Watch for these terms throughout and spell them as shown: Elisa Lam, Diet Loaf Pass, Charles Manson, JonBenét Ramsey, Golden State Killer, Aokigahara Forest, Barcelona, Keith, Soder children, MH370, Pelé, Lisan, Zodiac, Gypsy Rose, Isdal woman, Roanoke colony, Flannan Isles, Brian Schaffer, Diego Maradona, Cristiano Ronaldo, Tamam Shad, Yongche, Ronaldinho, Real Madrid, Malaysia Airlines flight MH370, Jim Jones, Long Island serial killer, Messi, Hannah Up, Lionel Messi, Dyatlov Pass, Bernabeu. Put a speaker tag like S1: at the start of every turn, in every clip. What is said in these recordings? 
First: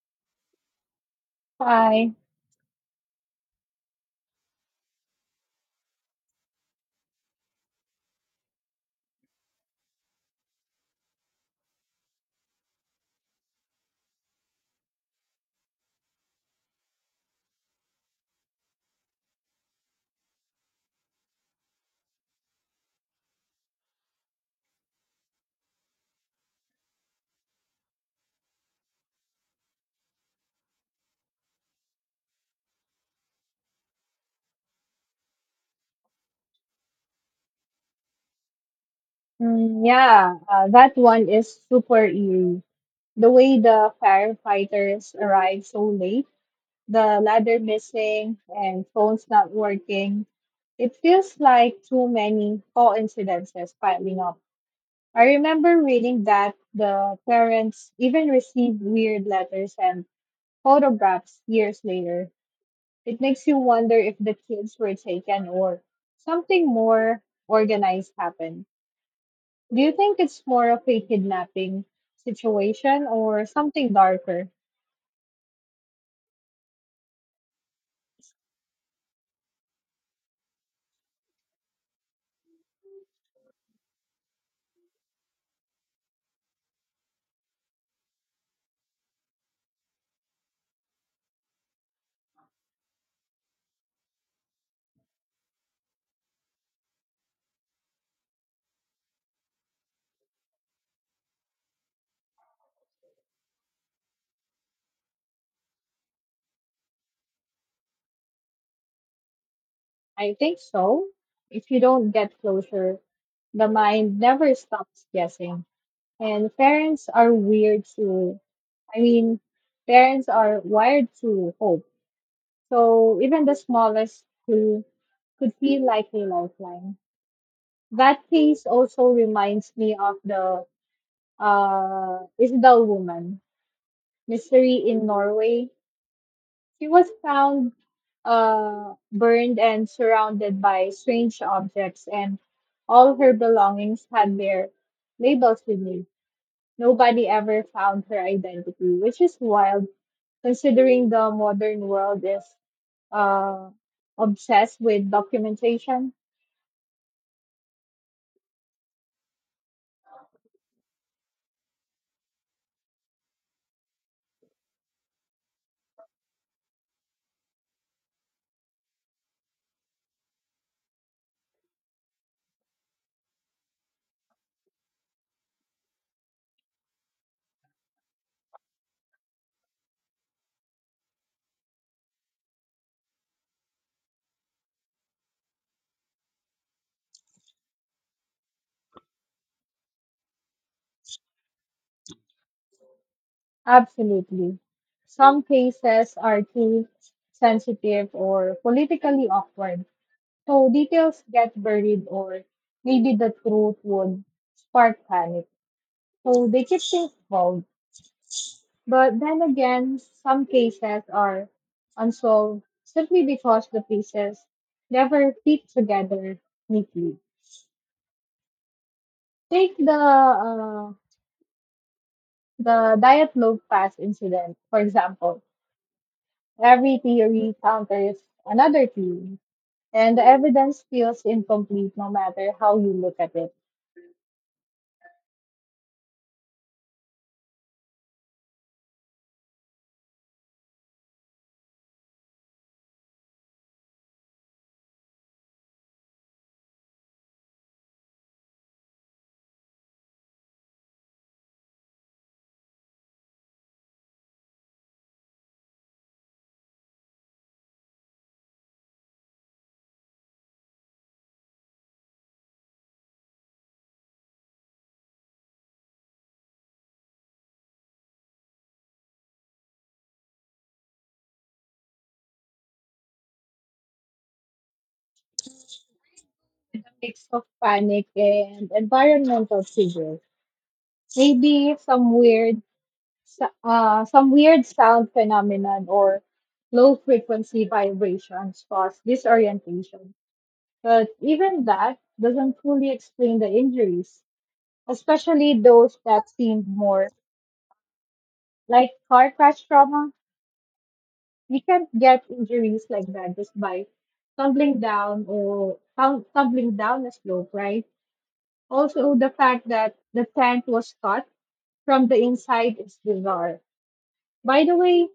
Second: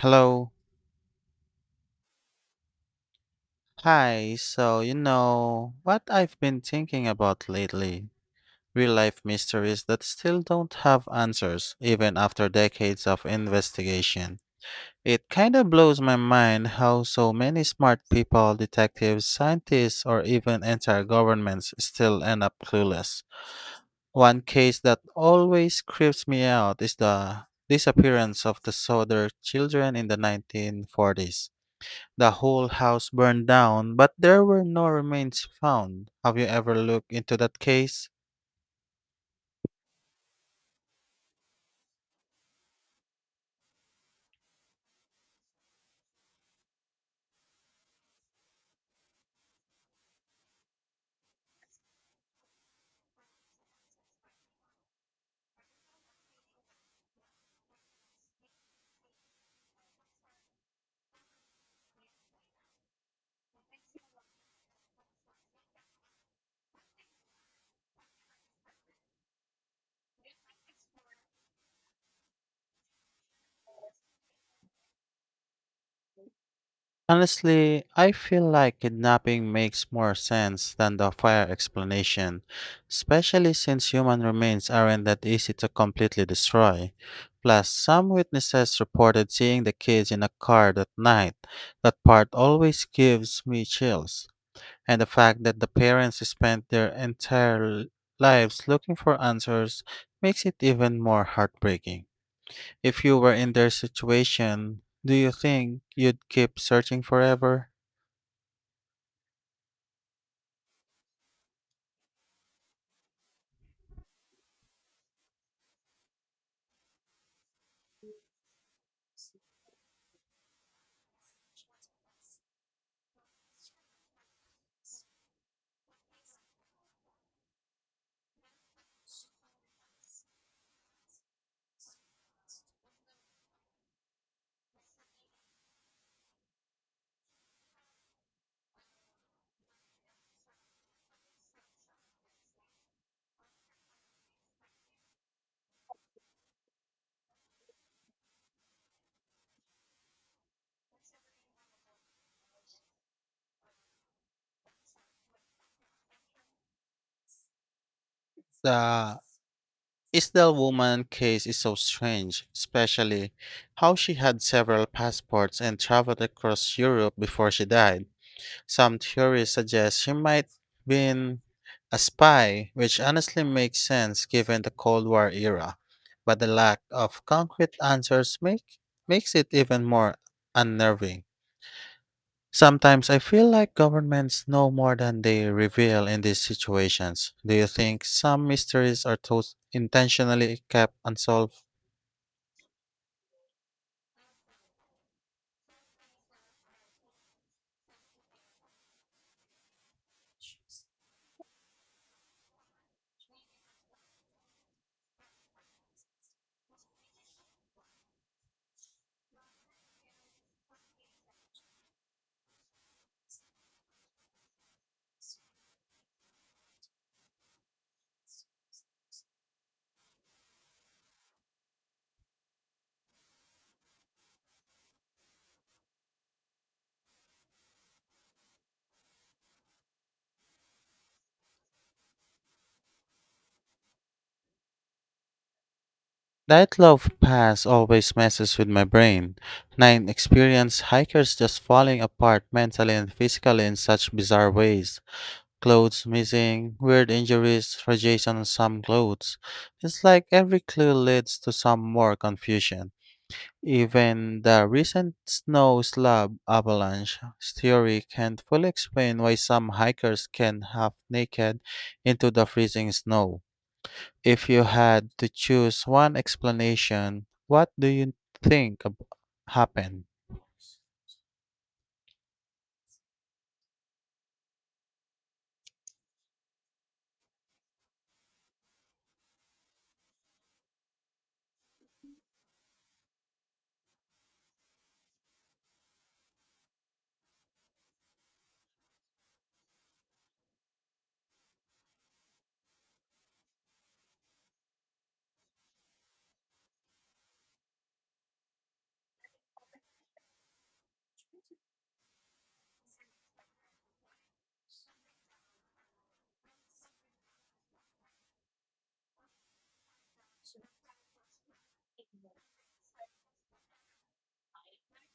S1: Hello.
S2: Hi.
S1: Hi. So, what I've been thinking about lately? Real life mysteries that still don't have answers, even after decades of investigation. It kind of blows my mind how so many smart people, detectives, scientists, or even entire governments still end up clueless. One case that always creeps me out is the disappearance of the Soder children in the 1940s. The whole house burned down, but there were no remains found. Have you ever looked into that case?
S2: Mm, yeah, that one is super eerie. The way the firefighters arrived so late, the ladder missing, and phones not working. It feels like too many coincidences piling up. I remember reading that the parents even received weird letters and photographs years later. It makes you wonder if the kids were taken or something more organized happened. Do you think it's more of a kidnapping situation or something darker?
S1: Honestly, I feel like kidnapping makes more sense than the fire explanation, especially since human remains aren't that easy to completely destroy. Plus, some witnesses reported seeing the kids in a car that night. That part always gives me chills. And the fact that the parents spent their entire lives looking for answers makes it even more heartbreaking. If you were in their situation, do you think you'd keep searching forever?
S2: I think so. If you don't get closure, the mind never stops guessing. And parents are weird to, I mean, parents are wired to hope. So even the smallest clue could feel like a lifeline. That case also reminds me of the Isdal woman mystery in Norway. She was found, burned and surrounded by strange objects, and all her belongings had their labels removed. Nobody ever found her identity, which is wild considering the modern world is, uh, obsessed with documentation.
S1: The Isdal woman case is so strange, especially how she had several passports and traveled across Europe before she died. Some theories suggest he might been a spy, which honestly makes sense given the Cold War era. But the lack of concrete answers makes it even more unnerving. Sometimes I feel like governments know more than they reveal in these situations. Do you think some mysteries are intentionally kept unsolved?
S2: Absolutely. Some cases are too sensitive or politically awkward, so details get buried, or maybe the truth would spark panic, so they keep things vague. But then again, some cases are unsolved simply because the pieces never fit together neatly. Take the Diet Loaf Pass incident, for example. Every theory counters another theory, and the evidence feels incomplete no matter how you look at it.
S1: That love pass always messes with my brain. Nine experienced hikers just falling apart mentally and physically in such bizarre ways. Clothes missing, weird injuries, radiation on some clothes. It's like every clue leads to some more confusion. Even the recent snow slab avalanche theory can't fully explain why some hikers can half naked into the freezing snow. If you had to choose one explanation, what do you think happened?
S2: A mix of panic and environmental triggers. Maybe some weird sound phenomenon or low frequency vibrations cause disorientation. But even that doesn't fully explain the injuries, especially those that seemed more like car crash trauma. You can't get injuries like that just by tumbling down a slope, right? Also, the fact that the tent was cut from the inside is bizarre. By the way,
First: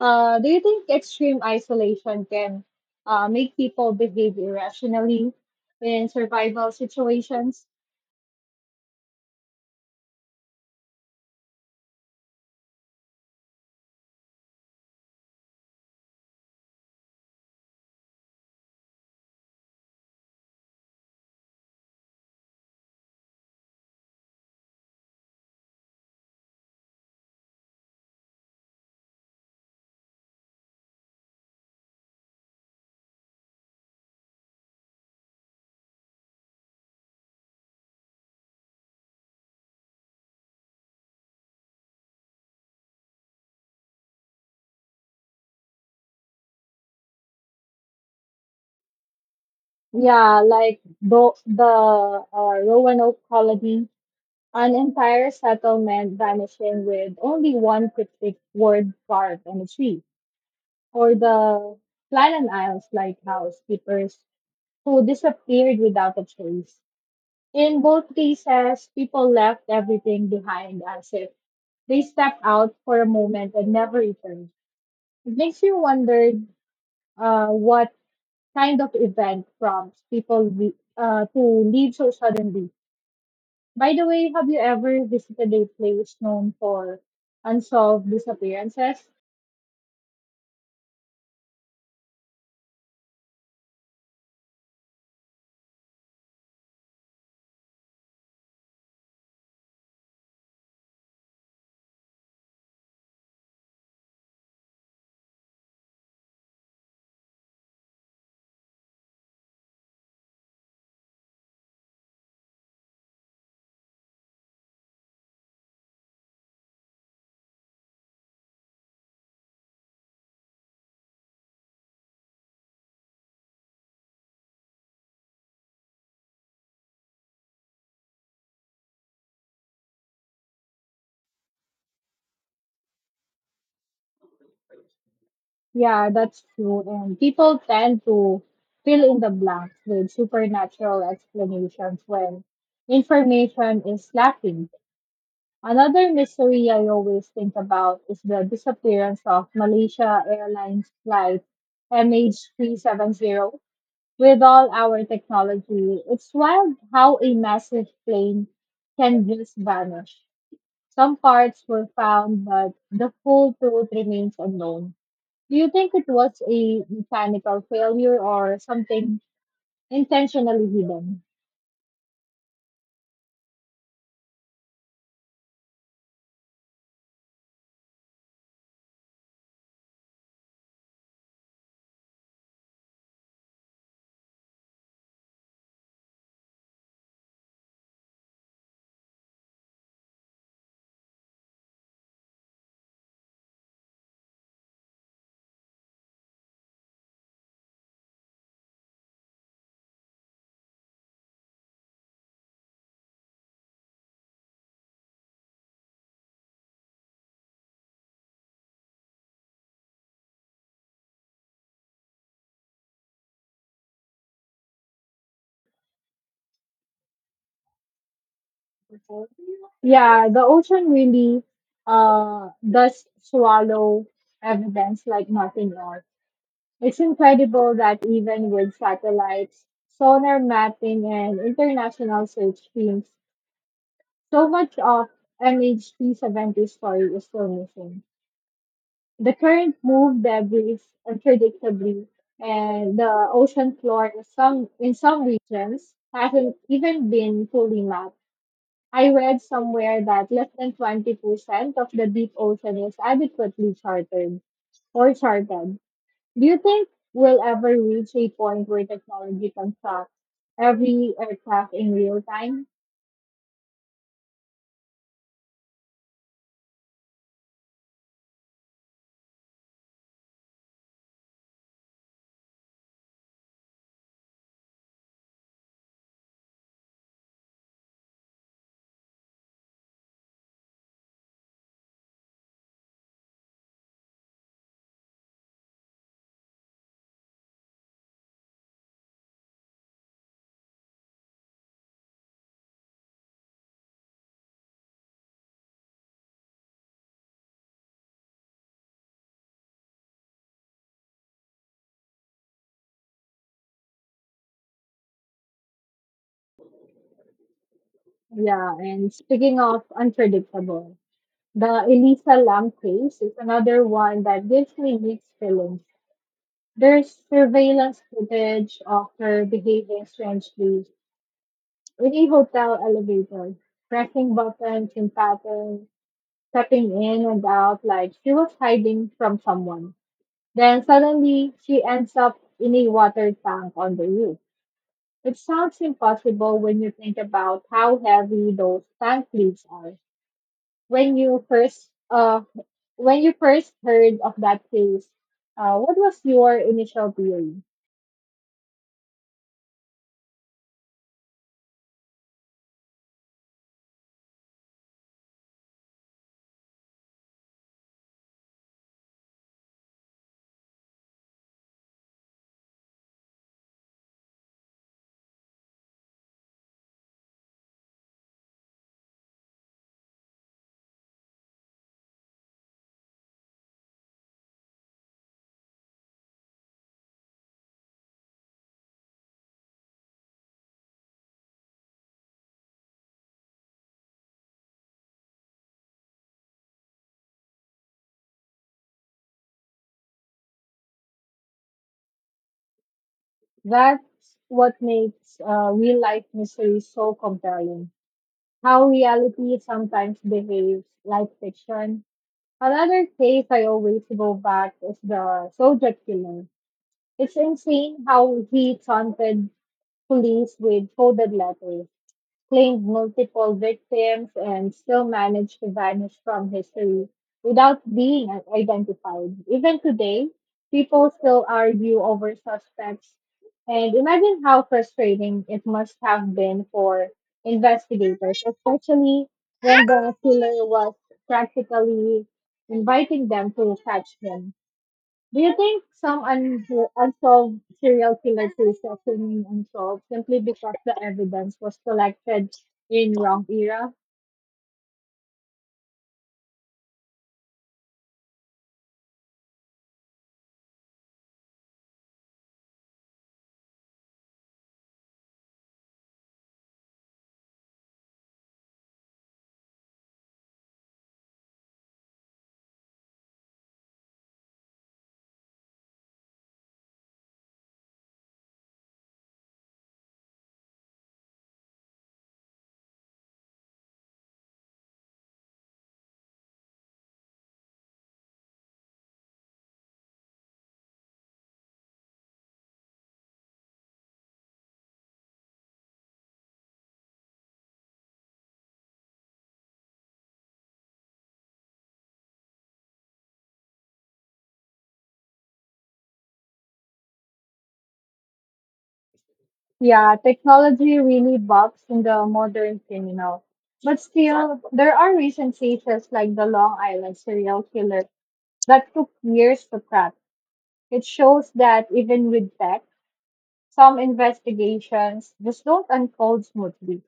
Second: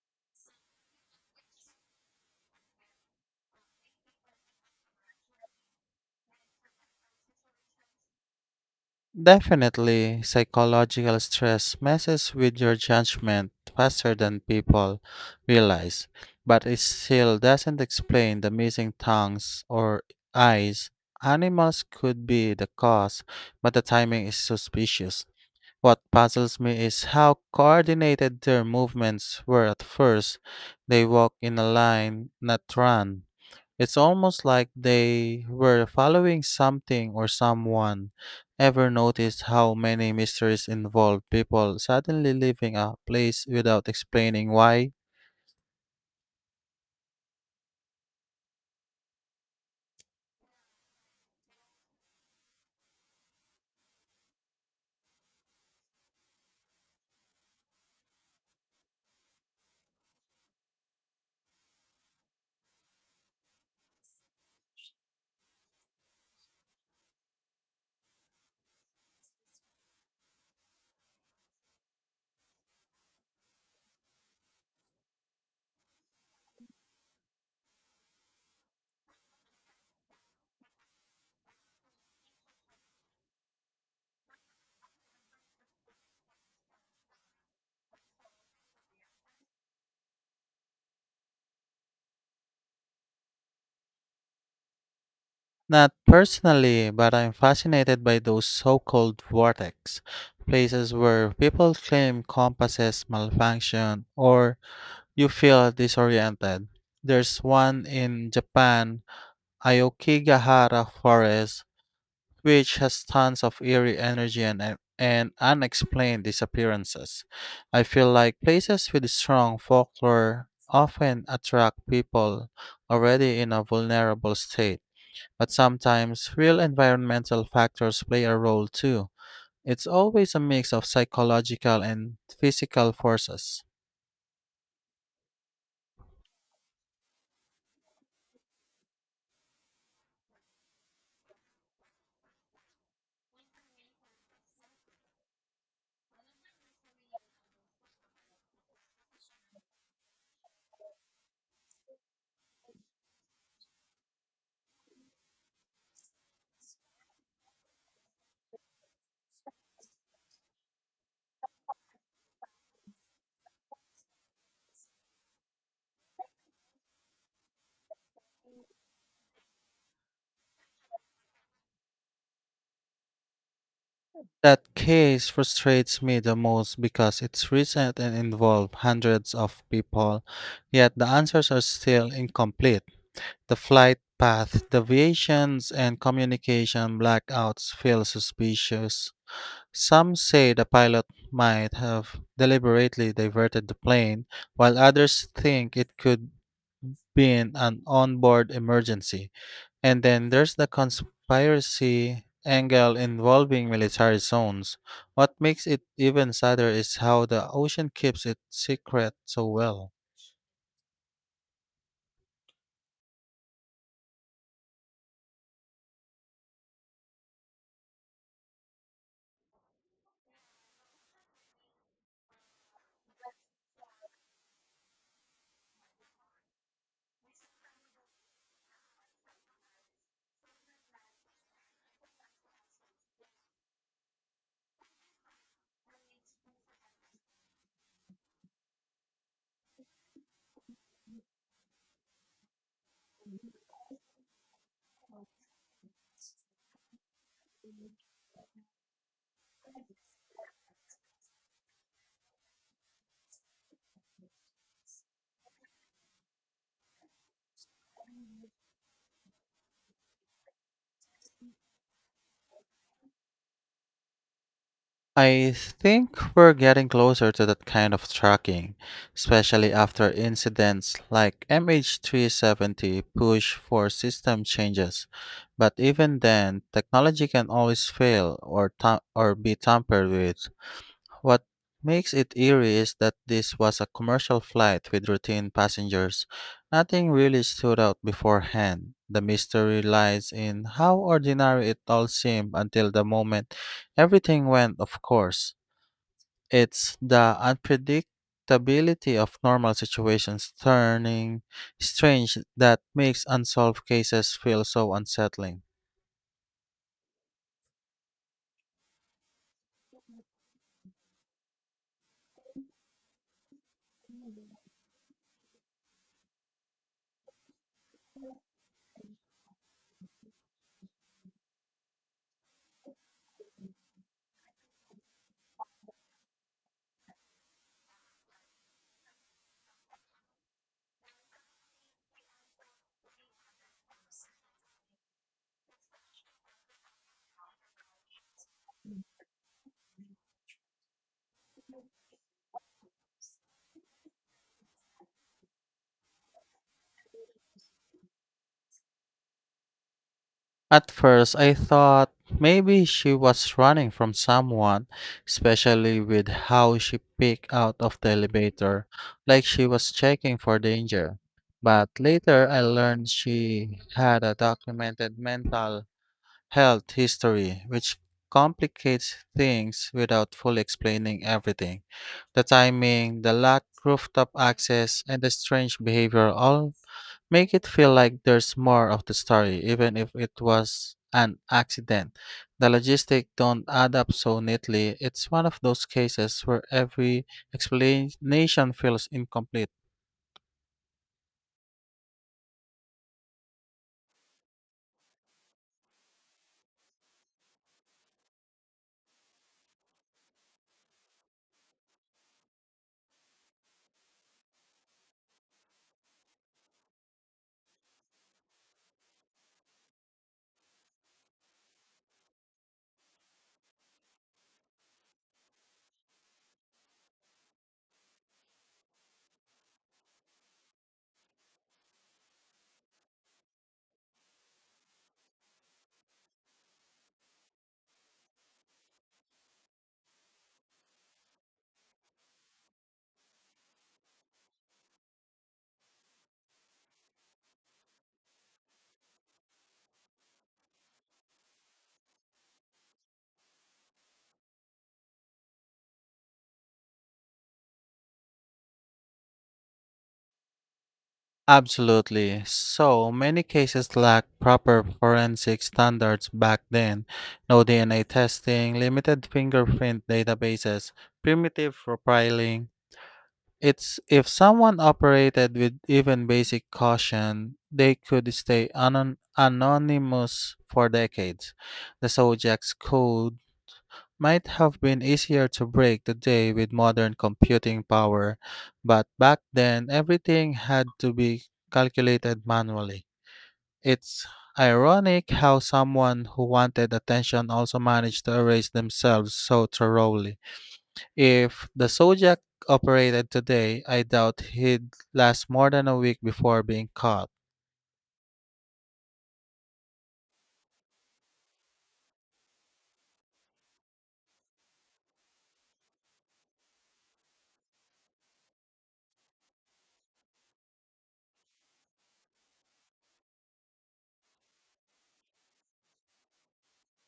S2: do you think extreme isolation can, make people behave irrationally in survival situations?
S1: Definitely, psychological stress messes with your judgment faster than people realize, but it still doesn't explain the missing tongues or eyes. Animals could be the cause, but the timing is suspicious. What puzzles me is how coordinated their movements were at first. They walk in a line, not run. It's almost like they were following something or someone. Ever noticed how many mysteries involve people suddenly leaving a place without explaining why?
S2: Yeah, like the Roanoke colony, an entire settlement vanishing with only one cryptic word carved on a tree, or the Flannan Isles lighthouse keepers who disappeared without a trace. In both cases, people left everything behind as if they stepped out for a moment and never returned. It makes you wonder, what kind of event prompts people to leave so suddenly. By the way, have you ever visited a place known for unsolved disappearances?
S1: Not personally, but I'm fascinated by those so called vortex places where people claim compasses malfunction or you feel disoriented. There's one in Japan, Aokigahara Forest, which has tons of eerie energy and unexplained disappearances. I feel like places with strong folklore often attract people already in a vulnerable state, but sometimes real environmental factors play a role too. It's always a mix of psychological and physical forces.
S2: Yeah, that's true. And people tend to fill in the blanks with supernatural explanations when information is lacking. Another mystery I always think about is the disappearance of Malaysia Airlines flight MH370. With all our technology, it's wild how a massive plane can just vanish. Some parts were found, but the full truth remains unknown. Do you think it was a mechanical failure or something intentionally hidden?
S1: That case frustrates me the most because it's recent and involved hundreds of people, yet the answers are still incomplete. The flight path deviations and communication blackouts feel suspicious. Some say the pilot might have deliberately diverted the plane, while others think it could be an onboard emergency. And then there's the conspiracy angle involving military zones. What makes it even sadder is how the ocean keeps its secret so well.
S2: Yeah, the ocean really, does swallow evidence like nothing else. It's incredible that even with satellites, sonar mapping, and international search teams, so much of MHT 70 story is still missing. The current moved debris unpredictably, and the ocean floor in some regions hasn't even been fully mapped. I read somewhere that less than 20% of the deep ocean is adequately charted. Do you think we'll ever reach a point where technology can track every aircraft in real time?
S1: I think we're getting closer to that kind of tracking, especially after incidents like MH370 push for system changes. But even then, technology can always fail or be tampered with. What makes it eerie is that this was a commercial flight with routine passengers. Nothing really stood out beforehand. The mystery lies in how ordinary it all seemed until the moment everything went of course. It's the unpredictability of normal situations turning strange that makes unsolved cases feel so unsettling.
S2: Yeah, and speaking of unpredictable, the Elisa Lam case is another one that gives me mixed feelings. There's surveillance footage of her behaving strangely in a hotel elevator, pressing buttons in patterns, stepping in and out like she was hiding from someone. Then suddenly she ends up in a water tank on the roof. It sounds impossible when you think about how heavy those tank lids are. When you first uh when you first heard of that case, what was your initial theory?
S1: At first, I thought maybe she was running from someone, especially with how she peeked out of the elevator, like she was checking for danger. But later, I learned she had a documented mental health history, which complicates things without fully explaining everything. The timing, the lack rooftop access, and the strange behavior all make it feel like there's more of the story, even if it was an accident. The logistics don't add up so neatly. It's one of those cases where every explanation feels incomplete.
S2: That's what makes, real life mystery so compelling. How reality sometimes behaves like fiction. Another case I always go back is the soldier killer. It's insane how he taunted police with coded letters, claimed multiple victims, and still managed to vanish from history without being identified. Even today, people still argue over suspects. And imagine how frustrating it must have been for investigators, especially when the killer was practically inviting them to catch him. Do you think unsolved serial killer cases remain unsolved simply because the evidence was collected in wrong era?
S1: Absolutely. So many cases lack proper forensic standards back then. No DNA testing, limited fingerprint databases, primitive profiling. It's if someone operated with even basic caution, they could stay anonymous for decades. The Sojak's code might have been easier to break the day with modern computing power, but back then everything had to be calculated manually. It's ironic how someone who wanted attention also managed to erase themselves so thoroughly. If the Zodiac operated today, I doubt he'd last more than a week before being caught.
S2: Yeah, technology really bugs in the modern criminal. But still, there are recent cases like the Long Island serial killer that took years to crack. It shows that even with tech, some investigations just don't unfold smoothly.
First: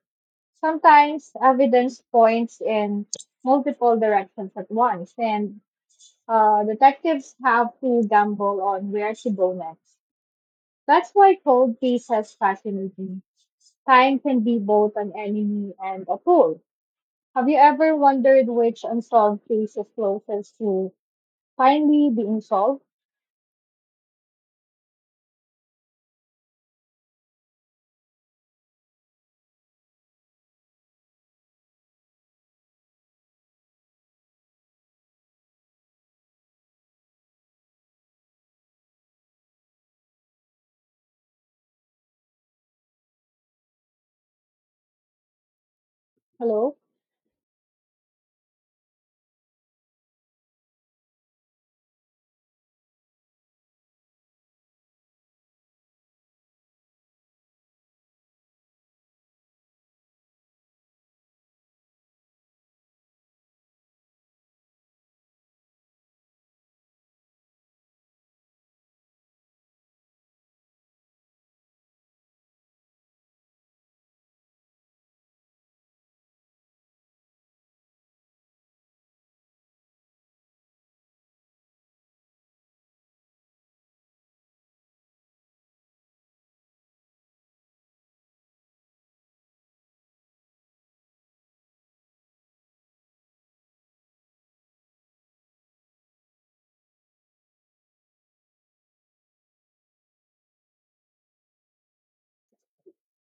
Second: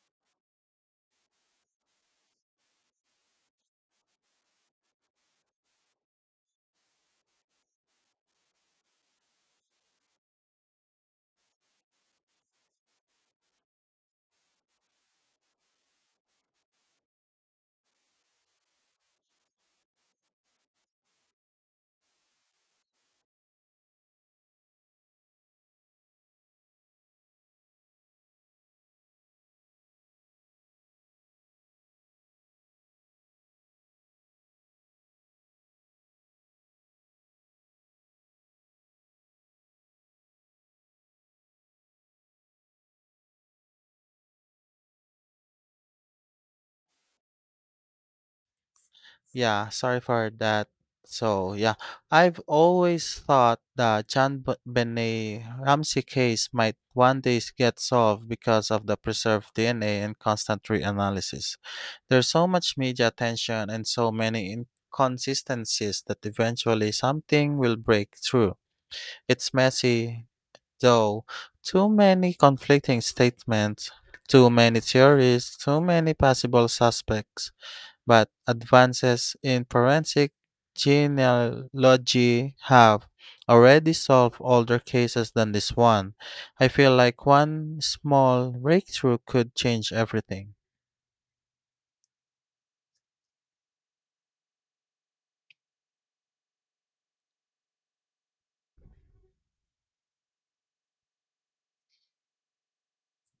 S2: Sometimes evidence points in multiple directions at once, and, detectives have to gamble on where to go next. That's why cold cases fascinate me. Time can be both an enemy and a tool. Have you ever wondered which unsolved case is closest to finally being solved? Hello?
S1: Yeah, sorry for that. So, yeah, I've always thought the Benet Ramsey case might one day get solved because of the preserved DNA and constant reanalysis. There's so much media attention and so many inconsistencies that eventually something will break through. It's messy, though. Too many conflicting statements, too many theories, too many possible suspects but advances in forensic genealogy have already solved older cases than this one. I feel like one small breakthrough could change everything.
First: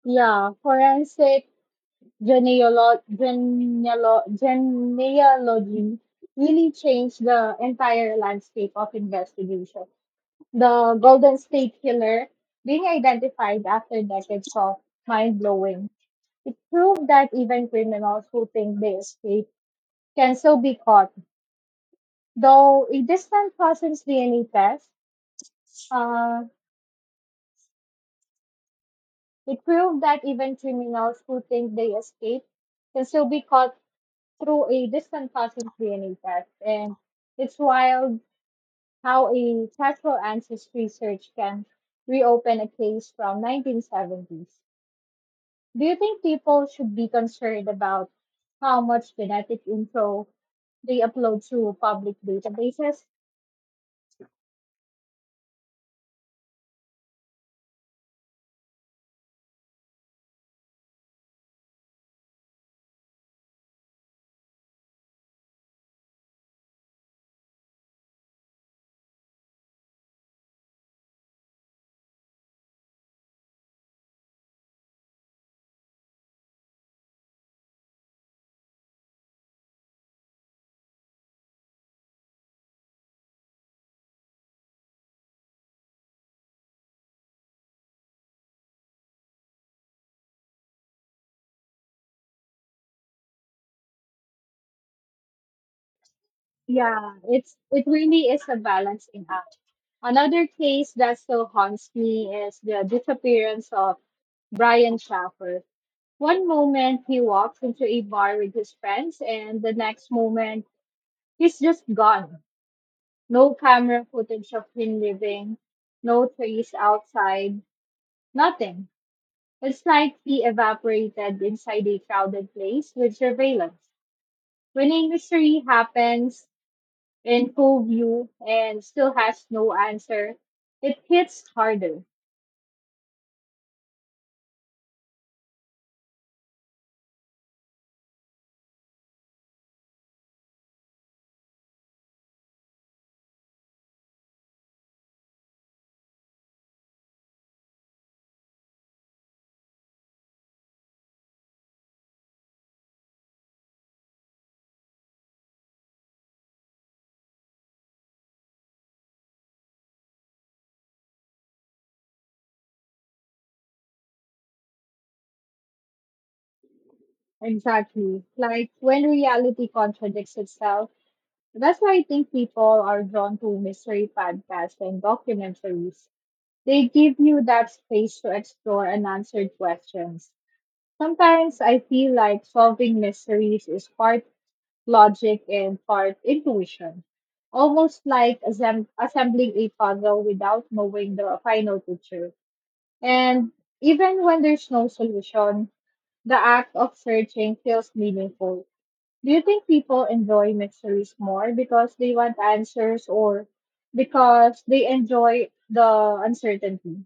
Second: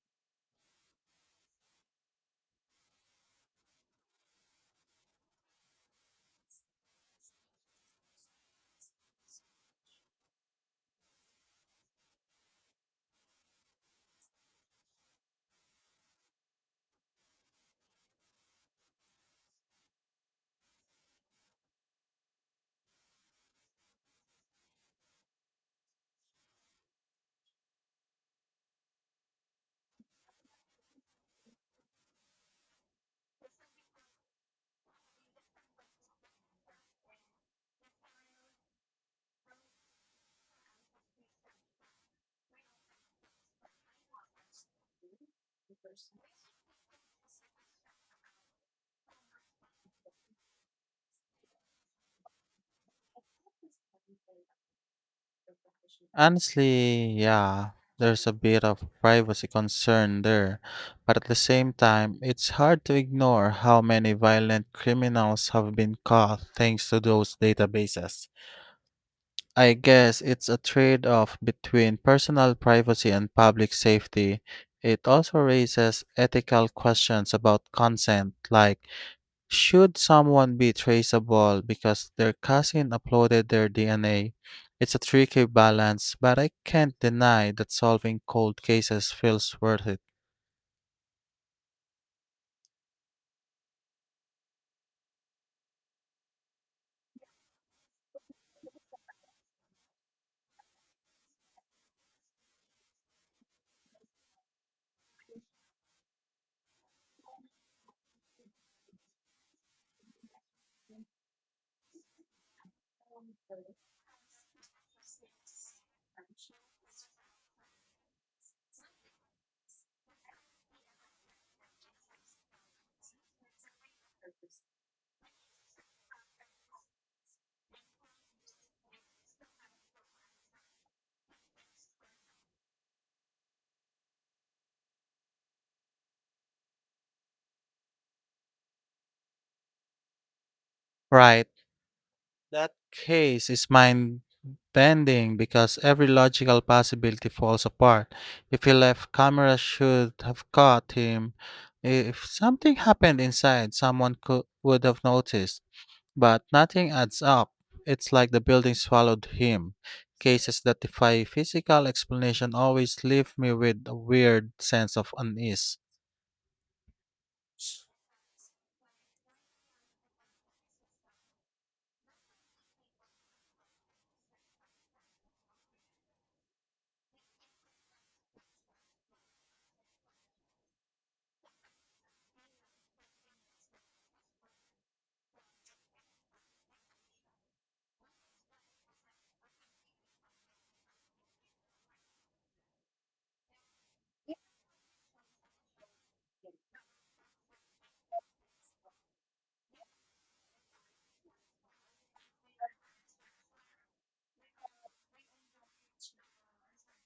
S2: Yeah, forensic genealogy really changed the entire landscape of investigation. The Golden State Killer being identified after decades of mind blowing. It proved that even criminals who think they escaped can still be caught. Though a distant cousin's DNA test, uh, it proved that even criminals who think they escaped can still be caught through a distant cousin's DNA test. And it's wild how a casual ancestry search can reopen a case from 1970s. Do you think people should be concerned about how much genetic info they upload to public databases?
S1: Honestly, yeah, there's a bit of privacy concern there, but at the same time, it's hard to ignore how many violent criminals have been caught thanks to those databases. I guess it's a trade off between personal privacy and public safety. It also raises ethical questions about consent, like should someone be traceable because their cousin uploaded their DNA? It's a tricky balance, but I can't deny that solving cold cases feels worth it.
S2: Yeah, it really is a balancing act. Another case that still haunts me is the disappearance of Brian Schaffer. One moment he walks into a bar with his friends, and the next moment he's just gone. No camera footage of him leaving, no trace outside, nothing. It's like he evaporated inside a crowded place with surveillance. When a mystery happens in full view and still has no answer, it hits harder.
S1: Right. That case is mind bending because every logical possibility falls apart. If he left, camera should have caught him. If something happened inside, would have noticed. But nothing adds up. It's like the building swallowed him. Cases that defy physical explanation always leave me with a weird sense of unease.
S2: Exactly. Like when reality contradicts itself. That's why I think people are drawn to mystery podcasts and documentaries. They give you that space to explore unanswered questions. Sometimes I feel like solving mysteries is part logic and part intuition, almost like assembling a puzzle without knowing the final picture. And even when there's no solution, the act of searching feels meaningful. Do you think people enjoy mysteries more because they want answers or because they enjoy the uncertainty?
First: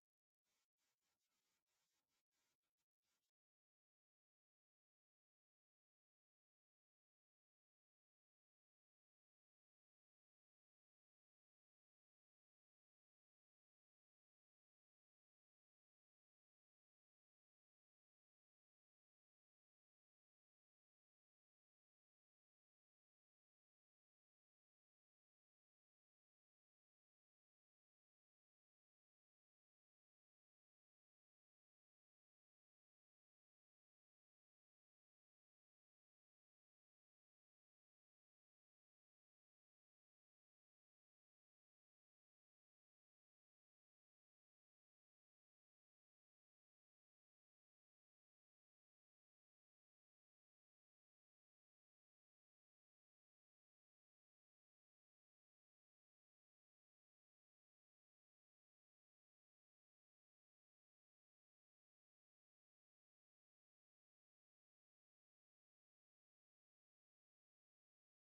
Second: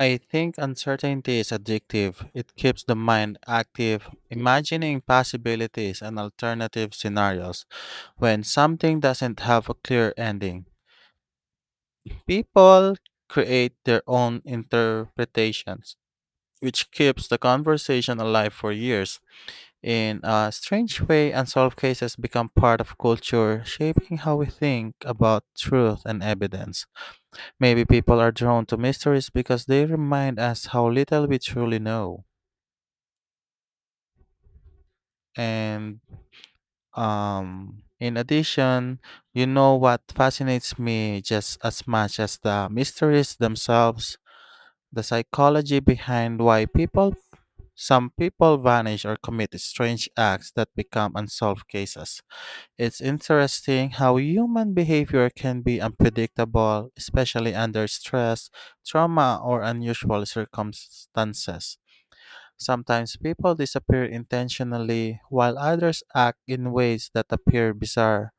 S1: I think uncertainty is addictive. It keeps the mind active, imagining possibilities and alternative scenarios. When something doesn't have a clear ending, people create their own interpretations, which keeps the conversation alive for years. In a strange way, unsolved cases become part of culture, shaping how we think about truth and evidence. Maybe people are drawn to mysteries because they remind us how little we truly know. And In addition, you know what fascinates me just as much as the mysteries themselves, the psychology behind why some people vanish or commit strange acts that become unsolved cases. It's interesting how human behavior can be unpredictable, especially under stress, trauma, or unusual circumstances. Sometimes people disappear intentionally, while others act in ways that appear bizarre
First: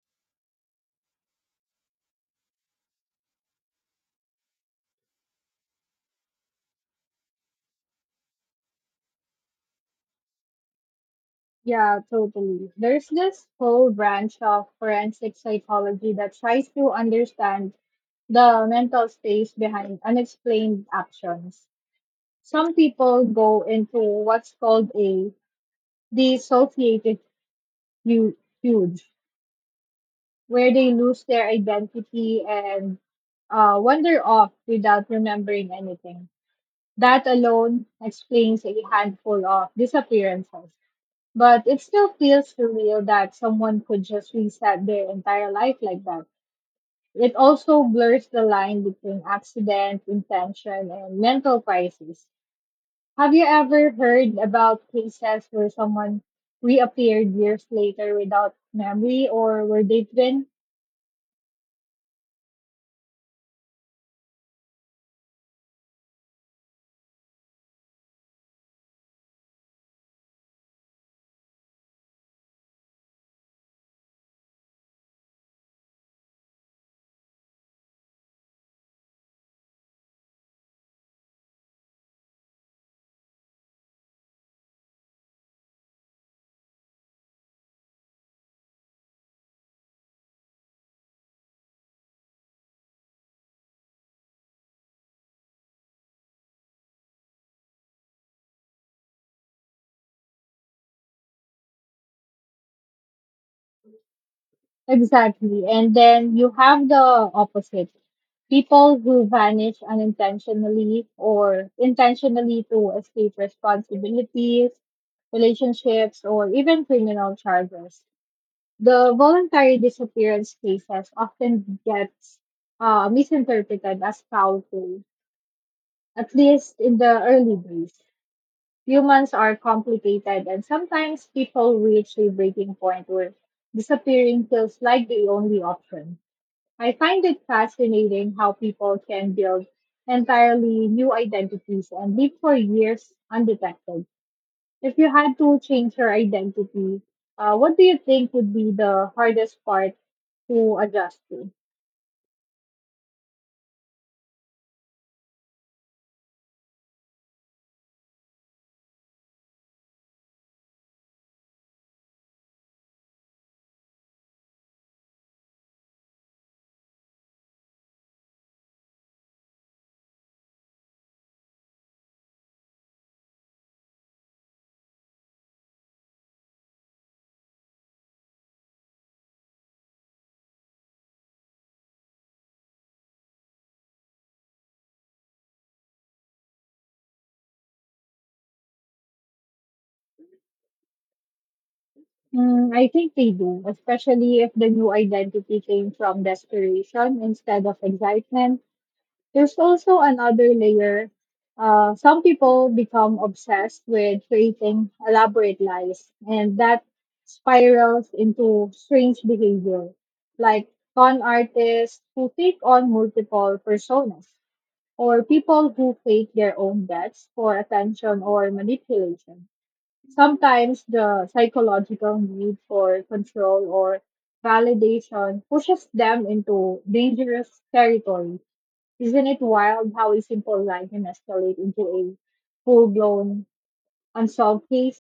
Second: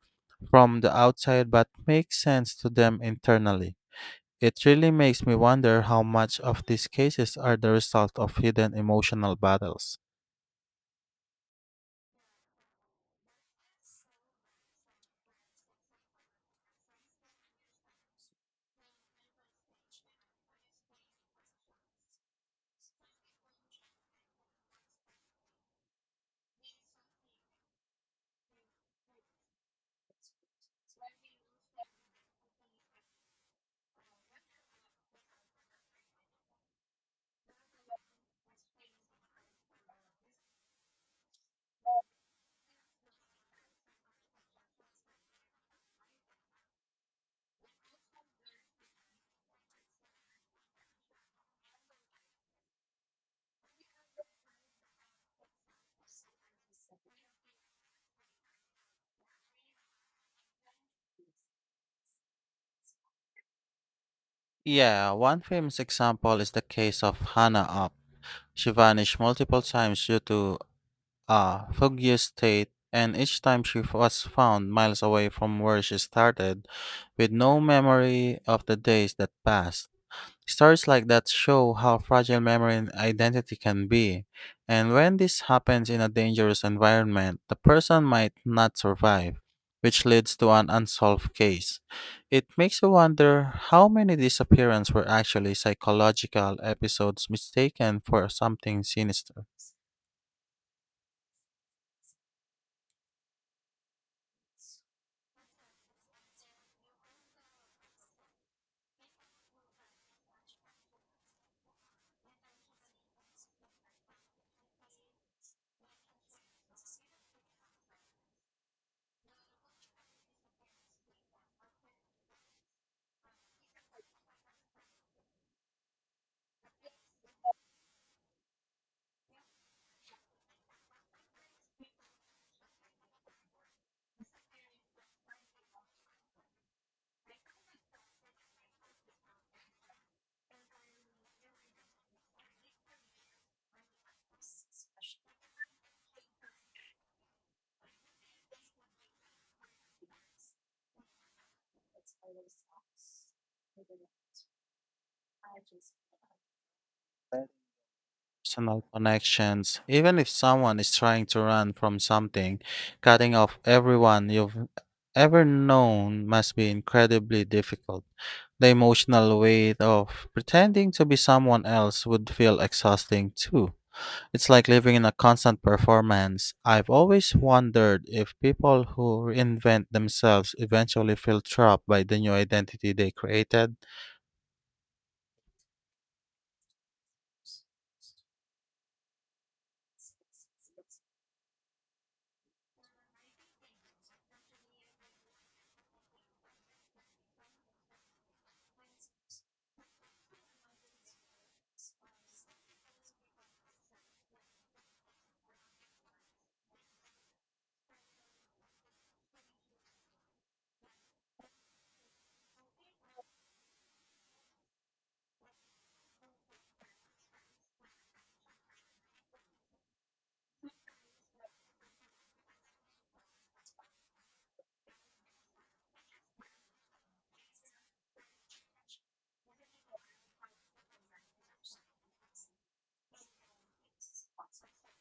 S1: from the outside but make sense to them internally. It really makes me wonder how much of these cases are the result of hidden emotional battles.
S2: Yeah, totally. There's this whole branch of forensic psychology that tries to understand the mental space behind unexplained actions. Some people go into what's called a dissociative hu- huge, where they lose their identity and, wander off without remembering anything. That alone explains a handful of disappearances. But it still feels surreal that someone could just reset their entire life like that. It also blurs the line between accident, intention, and mental crisis. Have you ever heard about cases where someone reappeared years later without memory, or were they twins?
S1: Yeah, one famous example is the case of Hannah Up. She vanished multiple times due to a fugue state, and each time she was found miles away from where she started, with no memory of the days that passed. Stories like that show how fragile memory and identity can be. And when this happens in a dangerous environment, the person might not survive, which leads to an unsolved case. It makes you wonder how many disappearances were actually psychological episodes mistaken for something sinister.
S2: Exactly. And then you have the opposite people who vanish unintentionally or intentionally to escape responsibilities, relationships, or even criminal charges. The voluntary disappearance cases often gets, misinterpreted as foul play, at least in the early days. Humans are complicated, and sometimes people reach a breaking point where disappearing feels like the only option. I find it fascinating how people can build entirely new identities and live for years undetected. If you had to change your identity, what do you think would be the hardest part to adjust to?
S1: Personal connections. Even if someone is trying to run from something, cutting off everyone you've ever known must be incredibly difficult. The emotional weight of pretending to be someone else would feel exhausting too. It's like living in a constant performance. I've always wondered if people who reinvent themselves eventually feel trapped by the new identity they created.
S2: Mm, I think they do, especially if the new identity came from desperation instead of excitement. There's also another layer. Some people become obsessed with creating elaborate lies, and that spirals into strange behavior, like con artists who take on multiple personas, or people who fake their own deaths for attention or manipulation. Sometimes the psychological need for control or validation pushes them into dangerous territory. Isn't it wild how a simple line can escalate into a full blown unsolved case?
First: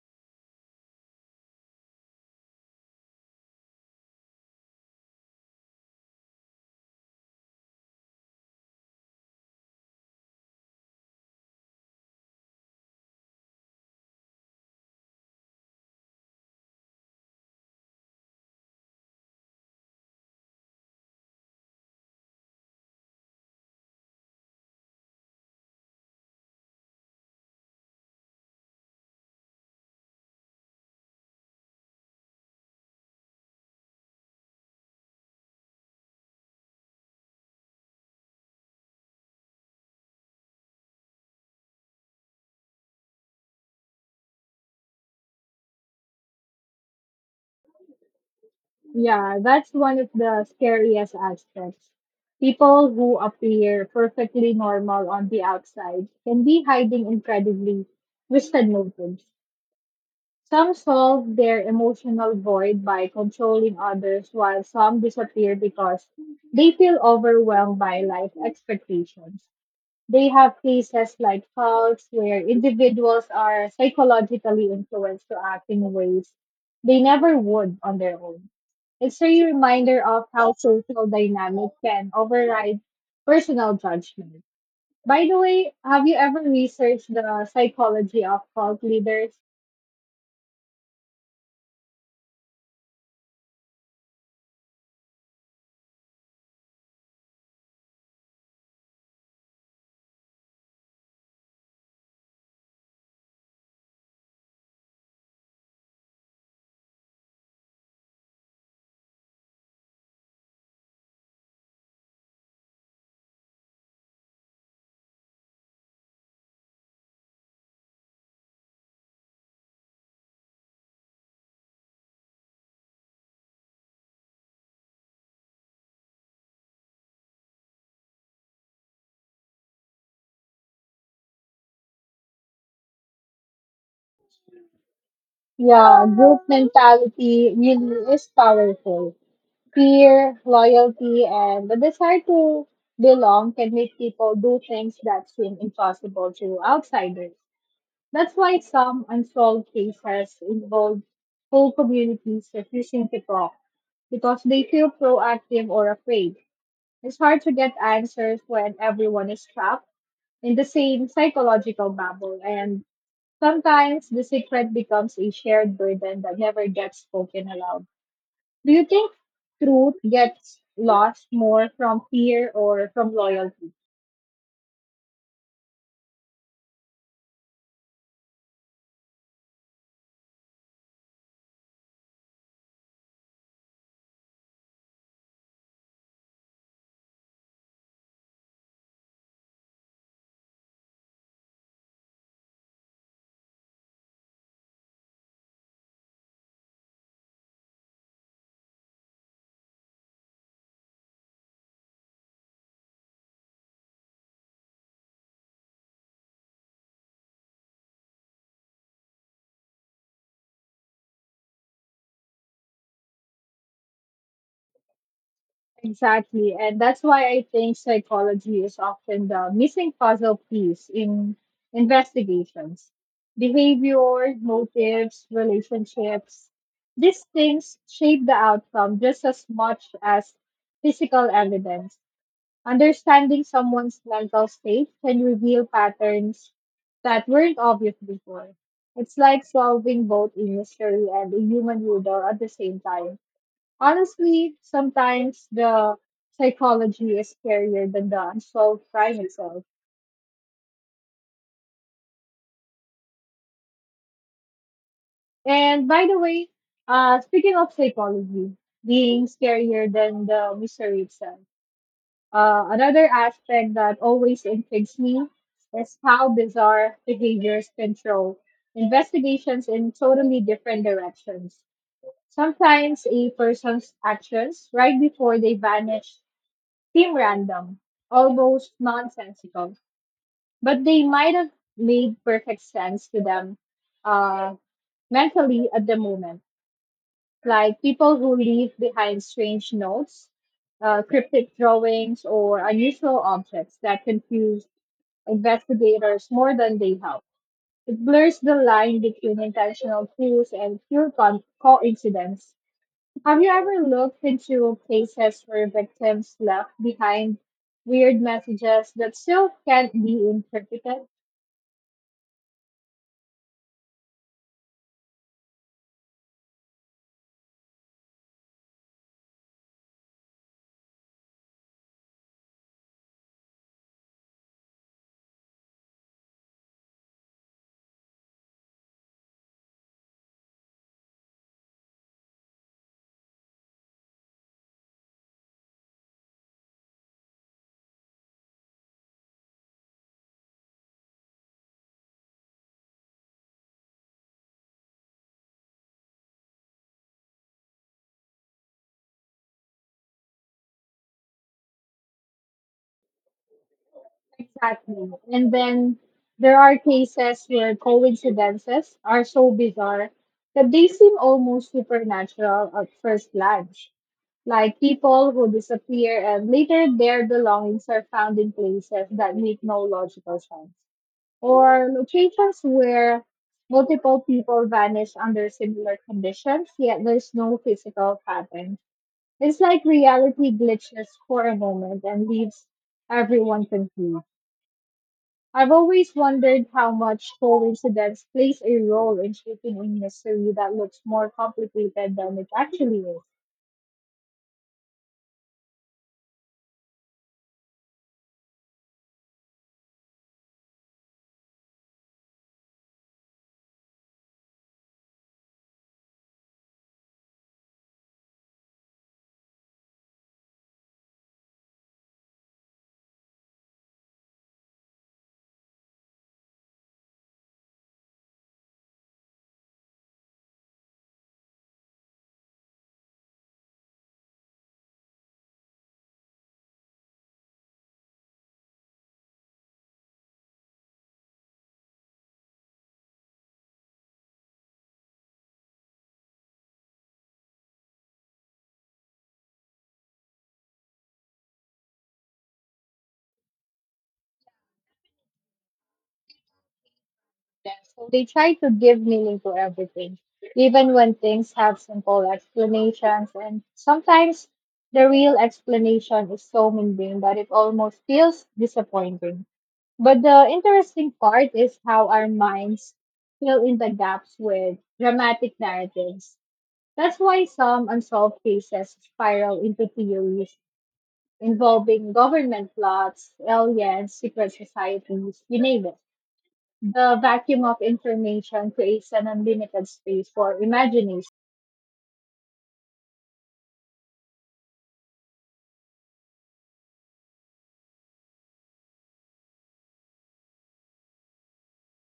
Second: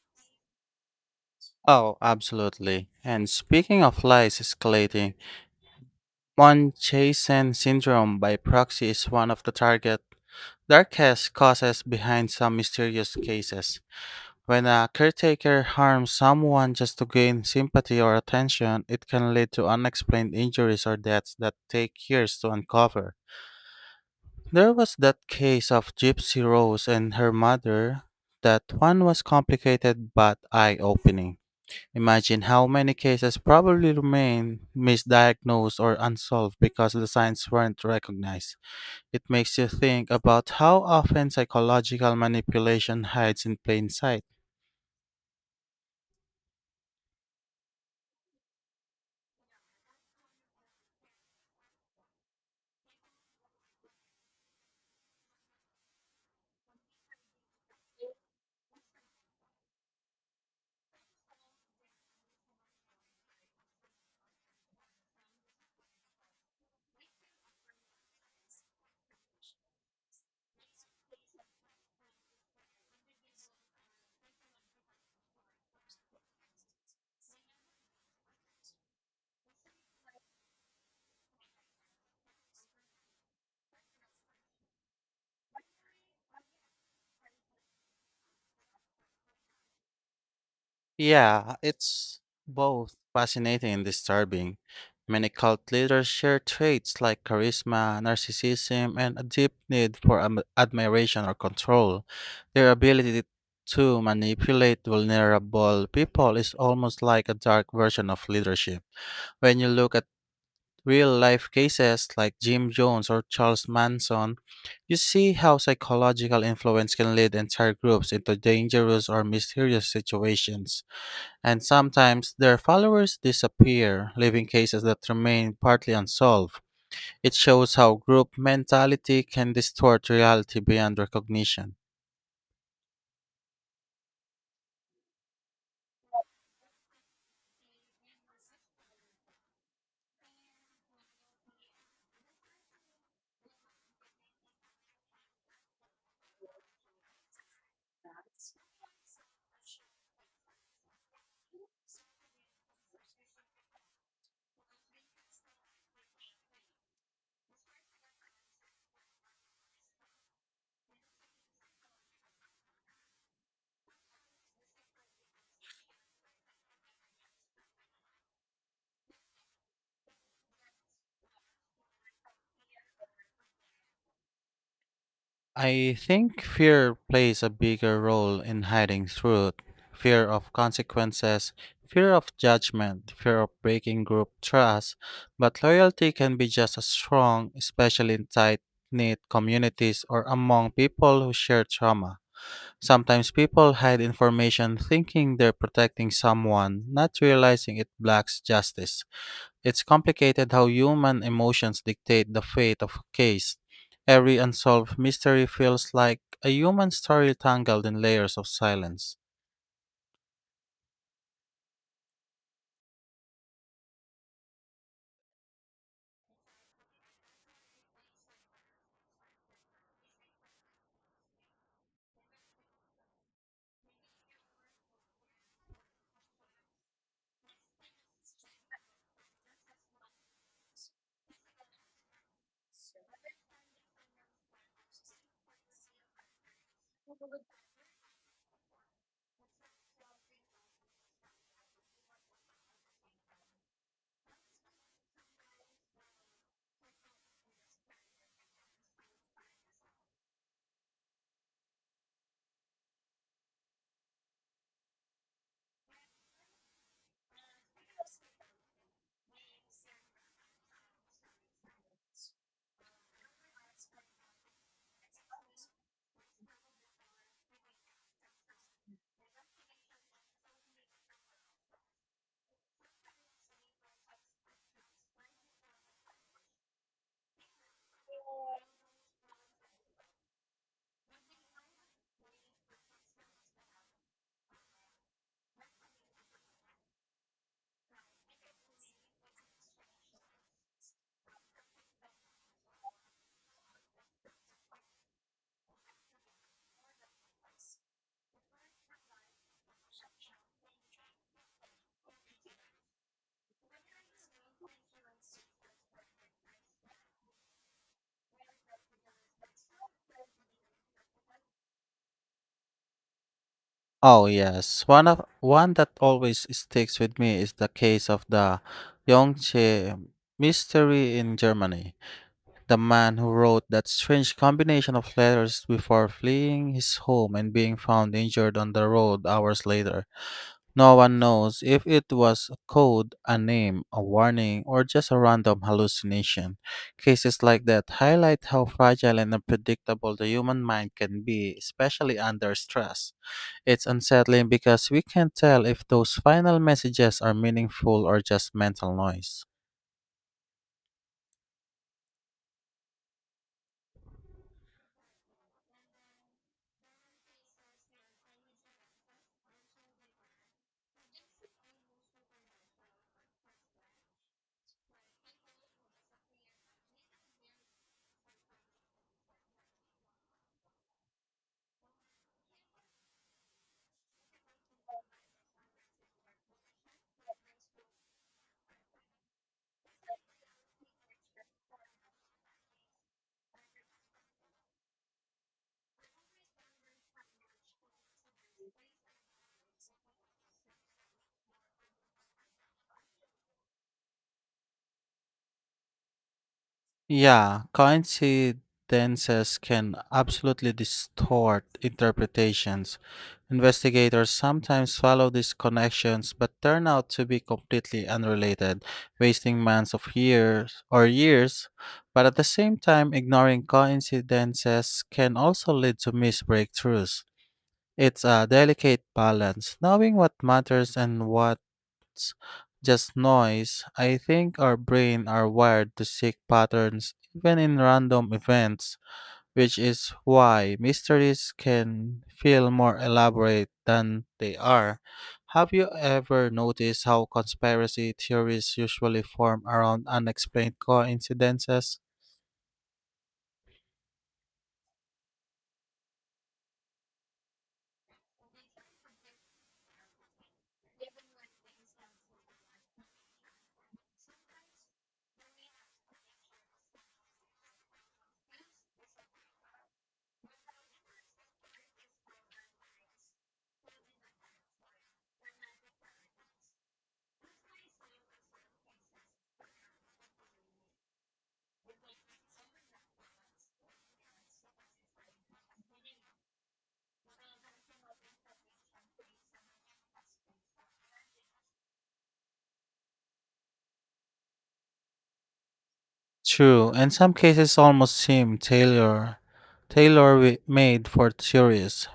S1: Oh, absolutely. And speaking of lies escalating, Munchausen syndrome by proxy is one of the target darkest causes behind some mysterious cases. When a caretaker harms someone just to gain sympathy or attention, it can lead to unexplained injuries or deaths that take years to uncover. There was that case of Gypsy Rose and her mother. That one was complicated but eye opening. Imagine how many cases probably remain misdiagnosed or unsolved because the signs weren't recognized. It makes you think about how often psychological manipulation hides in plain sight.
S2: Yeah, that's one of the scariest aspects. People who appear perfectly normal on the outside can be hiding incredibly twisted motives. Some solve their emotional void by controlling others, while some disappear because they feel overwhelmed by life expectations. They have cases like cults where individuals are psychologically influenced to act in ways they never would on their own. It's a reminder of how social dynamic can override personal judgment. By the way, have you ever researched the psychology of cult leaders?
S1: Yeah, it's both fascinating and disturbing. Many cult leaders share traits like charisma, narcissism, and a deep need for admiration or control. Their ability to manipulate vulnerable people is almost like a dark version of leadership. When you look at real life cases like Jim Jones or Charles Manson, you see how psychological influence can lead entire groups into dangerous or mysterious situations. And sometimes their followers disappear, leaving cases that remain partly unsolved. It shows how group mentality can distort reality beyond recognition.
S2: Yeah, group mentality really is powerful. Fear, loyalty, and the desire to belong can make people do things that seem impossible to outsiders. That's why some unsolved cases involve whole communities refusing to talk because they feel proactive or afraid. It's hard to get answers when everyone is trapped in the same psychological bubble, and sometimes the secret becomes a shared burden that never gets spoken aloud. Do you think truth gets lost more from fear or from loyalty?
S1: I think fear plays a bigger role in hiding truth fear of consequences, fear of judgment, fear of breaking group trust. But loyalty can be just as strong, especially in tight knit communities or among people who share trauma. Sometimes people hide information thinking they're protecting someone, not realizing it blocks justice. It's complicated how human emotions dictate the fate of a case. Every unsolved mystery feels like a human story tangled in layers of silence.
S2: Exactly. And that's why I think psychology is often the missing puzzle piece in investigations. Behavior, motives, relationships, these things shape the outcome just as much as physical evidence. Understanding someone's mental state can reveal patterns that weren't obvious before. It's like solving both a mystery and a human riddle at the same time. Honestly, sometimes the psychology is scarier than the unsolved crime itself. And by the way, speaking of psychology being scarier than the mystery itself, another aspect that always intrigues me is how bizarre behaviors control investigations in totally different directions. Sometimes a person's actions right before they vanish seem random, almost nonsensical, but they might have made perfect sense to them uh, mentally at the moment, like people who leave behind strange notes, cryptic drawings, or unusual objects that confuse investigators more than they help. It blurs the line between intentional clues and pure coincidence. Have you ever looked into cases where victims left behind weird messages that still can't be interpreted?
S1: Oh yes, one that always sticks with me is the case of the Yongche mystery in Germany. The man who wrote that strange combination of letters before fleeing his home and being found injured on the road hours later. No one knows if it was a code, a name, a warning, or just a random hallucination. Cases like that highlight how fragile and unpredictable the human mind can be, especially under stress. It's unsettling because we can't tell if those final messages are meaningful or just mental noise.
S2: Exactly. And then there are cases where coincidences are so bizarre that they seem almost supernatural at first glance. Like people who disappear and later their belongings are found in places that make no logical sense, or locations where multiple people vanish under similar conditions, yet there's no physical pattern. It's like reality glitches for a moment and leaves everyone confused. I've always wondered how much coincidence plays a role in shaping a mystery that looks more complicated than it actually is.
S1: Yeah, coincidences can absolutely distort interpretations. Investigators sometimes follow these connections but turn out to be completely unrelated, wasting months of years or years. But at the same time, ignoring coincidences can also lead to missed breakthroughs. It's a delicate balance, knowing what matters and what it's just noise. I think our brain are wired to seek patterns even in random events, which is why mysteries can feel more elaborate than they are. Have you ever noticed how conspiracy theories usually form around unexplained coincidences?
S2: So they try to give meaning to everything, even when things have simple explanations, and sometimes the real explanation is so mundane that it almost feels disappointing. But the interesting part is how our minds fill in the gaps with dramatic narratives. That's why some unsolved cases spiral into theories involving government plots, aliens, secret societies, you name it. The vacuum of information creates an unlimited space for imagination.
S1: True, in some cases almost seem made for theories.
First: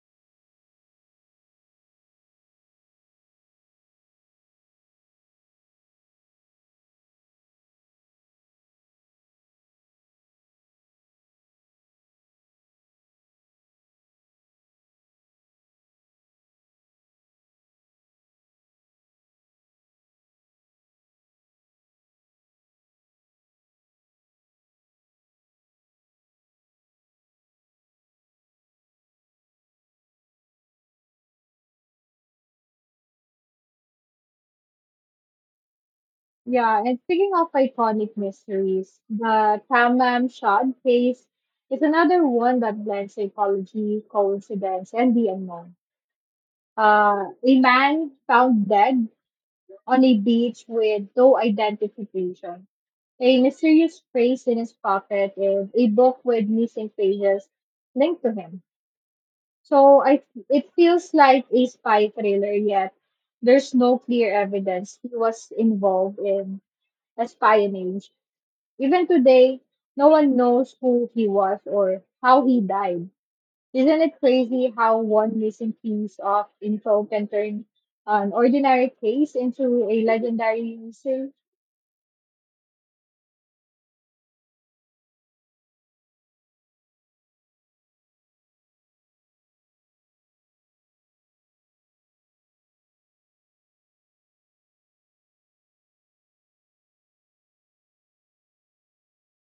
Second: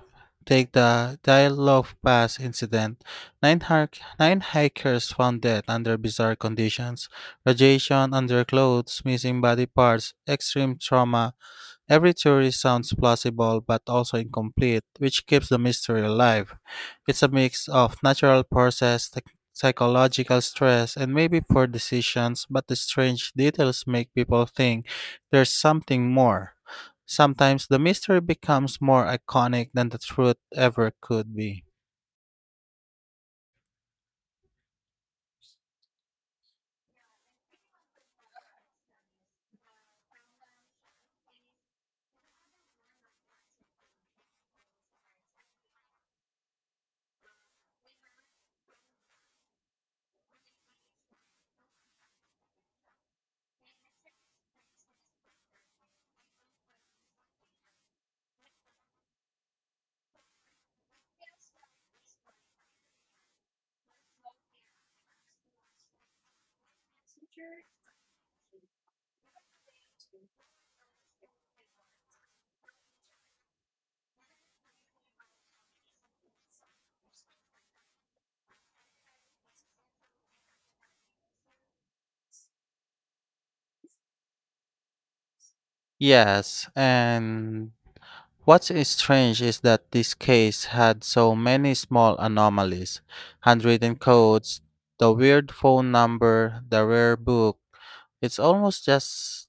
S1: Take the Dialog Pass incident. Nine hikers found dead under bizarre conditions: radiation, underclothes, missing body parts, extreme trauma. Every theory sounds plausible but also incomplete, which keeps the mystery alive. It's a mix of natural process, psychological stress, and maybe poor decisions, but the strange details make people think there's something more. Sometimes the mystery becomes more iconic than the truth ever could be.
S2: Yeah, and speaking of iconic mysteries, the Tamam Shad case is another one that blends psychology, coincidence, and the unknown. A man found dead on a beach with no identification. A mysterious phrase in his pocket and a book with missing pages linked to him. So I It feels like a spy thriller, yet there's no clear evidence he was involved in espionage. Even today, no one knows who he was or how he died. Isn't it crazy how one missing piece of info can turn an ordinary case into a legendary mystery?
S1: Yes. And what's strange is that this case had so many small anomalies: handwritten codes, the weird phone number, the rare book. It's almost just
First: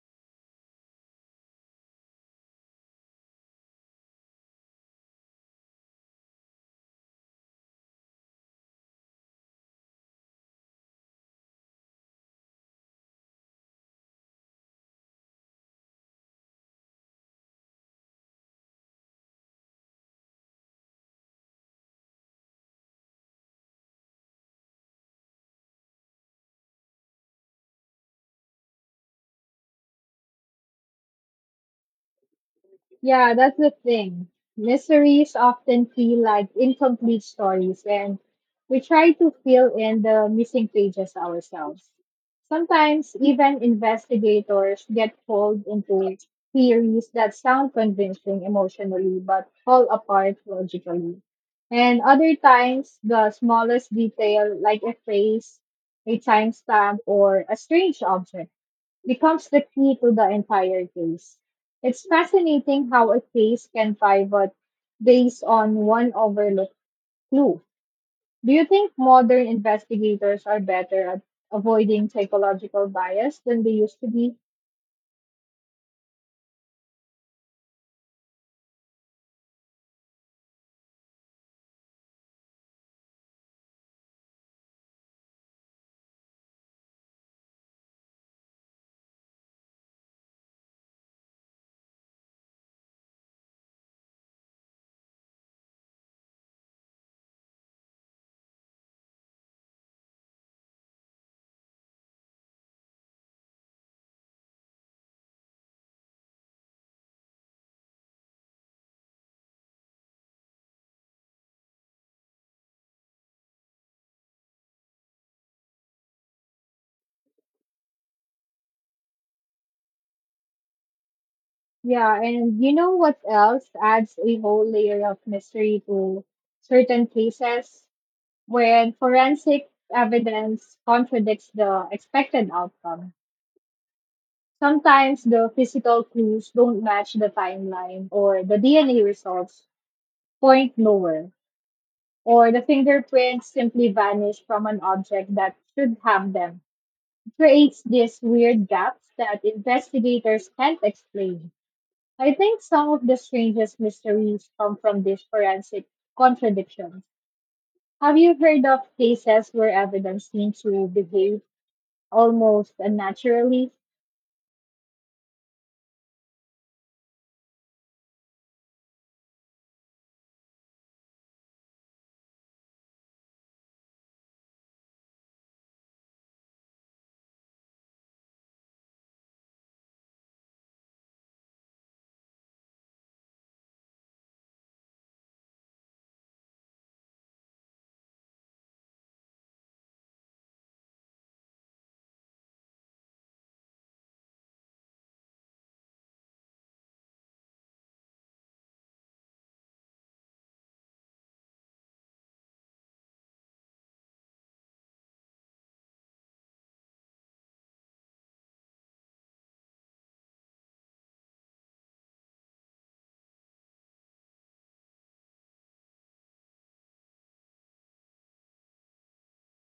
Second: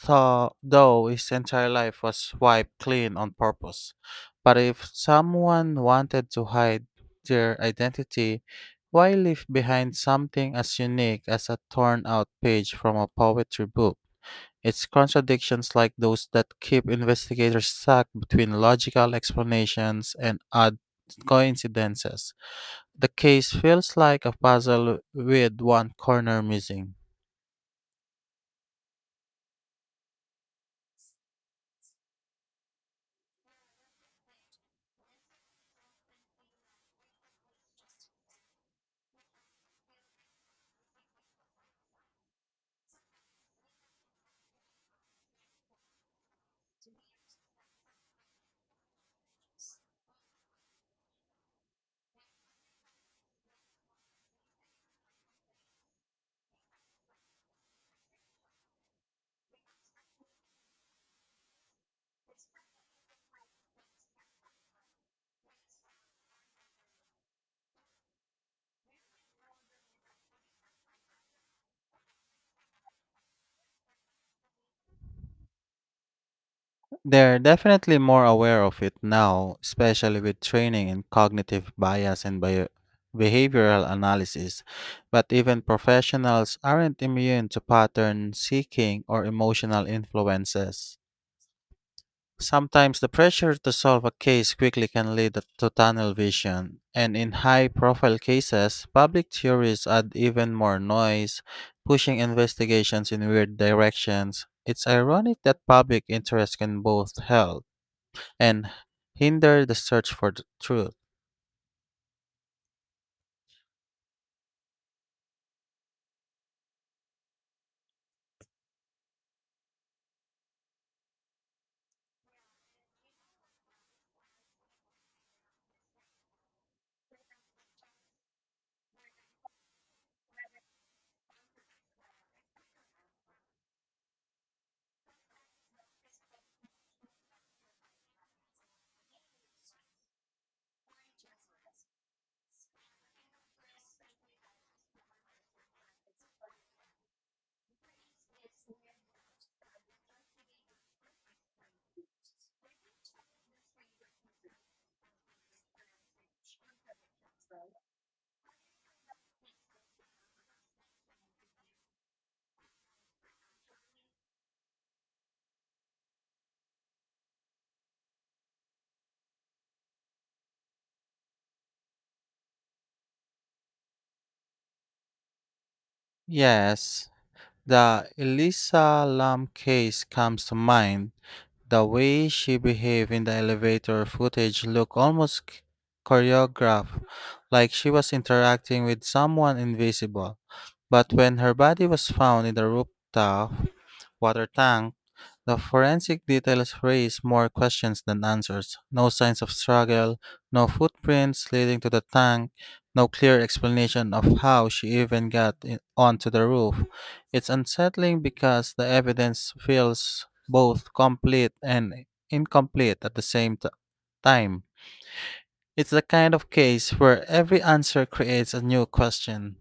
S1: thought, though his entire life was wiped clean on purpose. But if someone wanted to hide their identity, why leave behind something as unique as a torn out page from a poetry book? It's contradictions like those that keep investigators stuck between logical explanations and odd coincidences. The case feels like a puzzle with one corner missing.
S2: Yeah, that's the thing. Mysteries often feel like incomplete stories, and we try to fill in the missing pages ourselves. Sometimes, even investigators get pulled into theories that sound convincing emotionally but fall apart logically. And other times, the smallest detail, like a phrase, a timestamp, or a strange object, becomes the key to the entire case. It's fascinating how a case can pivot based on one overlooked clue. Do you think modern investigators are better at avoiding psychological bias than they used to be?
S1: They're definitely more aware of it now, especially with training in cognitive bias and behavioral analysis. But even professionals aren't immune to pattern seeking or emotional influences. Sometimes the pressure to solve a case quickly can lead to tunnel vision, and in high profile cases, public theories add even more noise, pushing investigations in weird directions. It's ironic that public interest can both help and hinder the search for the truth.
S2: Yeah, and you know what else adds a whole layer of mystery to certain cases? When forensic evidence contradicts the expected outcome. Sometimes the physical clues don't match the timeline, or the DNA results point lower, or the fingerprints simply vanish from an object that should have them. It creates these weird gaps that investigators can't explain. I think some of the strangest mysteries come from these forensic contradictions. Have you heard of cases where evidence seems to behave almost unnaturally?
S1: Yes, the Elisa Lam case comes to mind. The way she behaved in the elevator footage looked almost choreographed, like she was interacting with someone invisible. But when her body was found in the rooftop water tank, the forensic details raise more questions than answers. No signs of struggle, no footprints leading to the tank, no clear explanation of how she even onto the roof. It's unsettling because the evidence feels both complete and incomplete at the same time. It's the kind of case where every answer creates a new question.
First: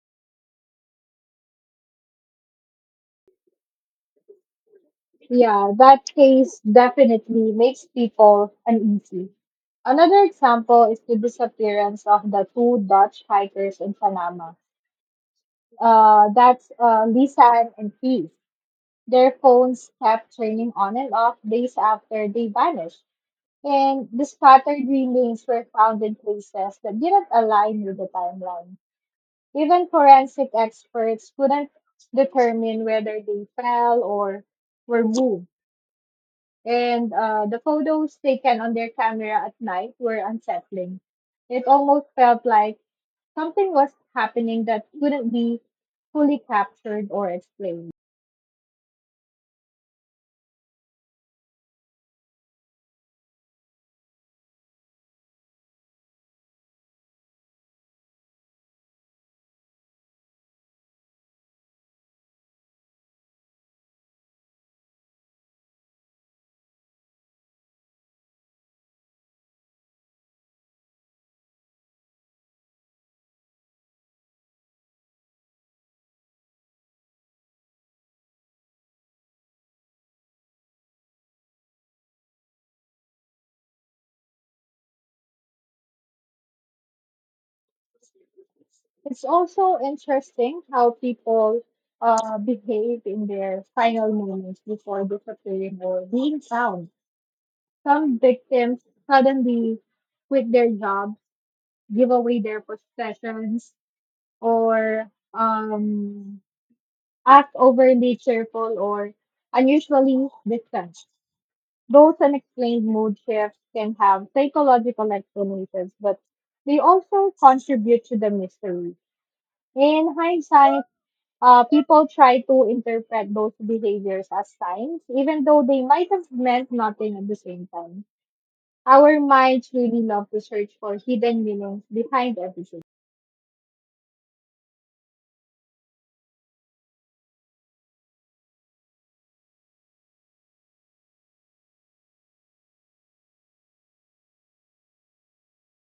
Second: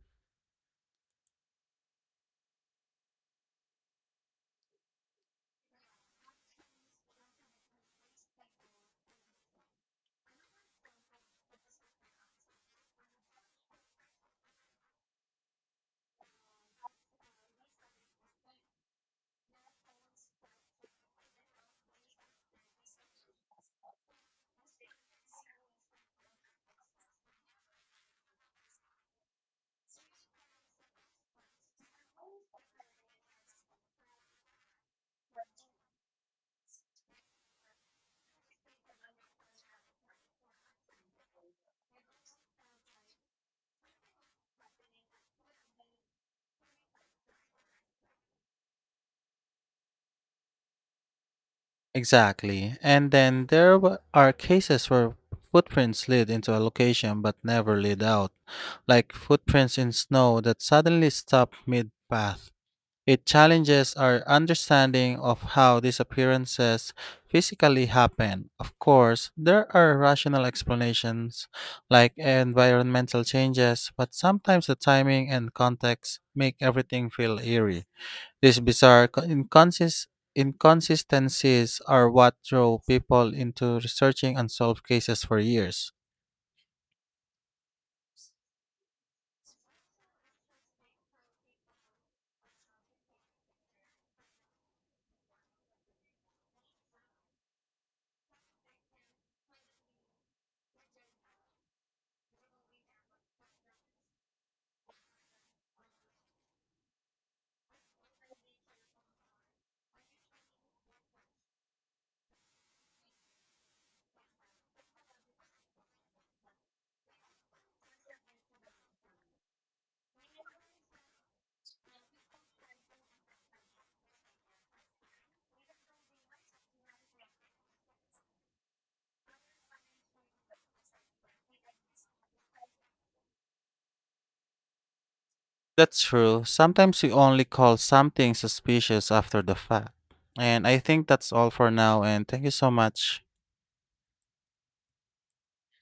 S2: Yeah, that case definitely makes people uneasy. Another example is the disappearance of the two Dutch hikers in Panama. That's Lisan and Keith. Their phones kept turning on and off days after they vanished, and the scattered remains were found in places that didn't align with the timeline. Even forensic experts couldn't determine whether they fell or were moved. And the photos taken on their camera at night were unsettling. It almost felt like something was happening that couldn't be fully captured or explained.
S1: Exactly. And then there are cases where footprints lead into a location but never lead out, like footprints in snow that suddenly stop mid path. It challenges our understanding of how these appearances physically happen. Of course, there are rational explanations like environmental changes, but sometimes the timing and context make everything feel eerie. These bizarre inconsistencies are what drove people into researching unsolved cases for years.
S2: It's also interesting how people behave in their final moments before disappearing or being found. Some victims suddenly quit their jobs, give away their possessions, or um, act overly cheerful or unusually distant. Those unexplained mood shifts can have psychological explanations, but they also contribute to the mystery. In hindsight, people try to interpret those behaviors as signs, even though they might have meant nothing at the same time. Our minds really love to search for hidden meanings behind everything.
S1: That's true. Sometimes we only call something suspicious after the fact. And I think that's all for now, and thank you so much.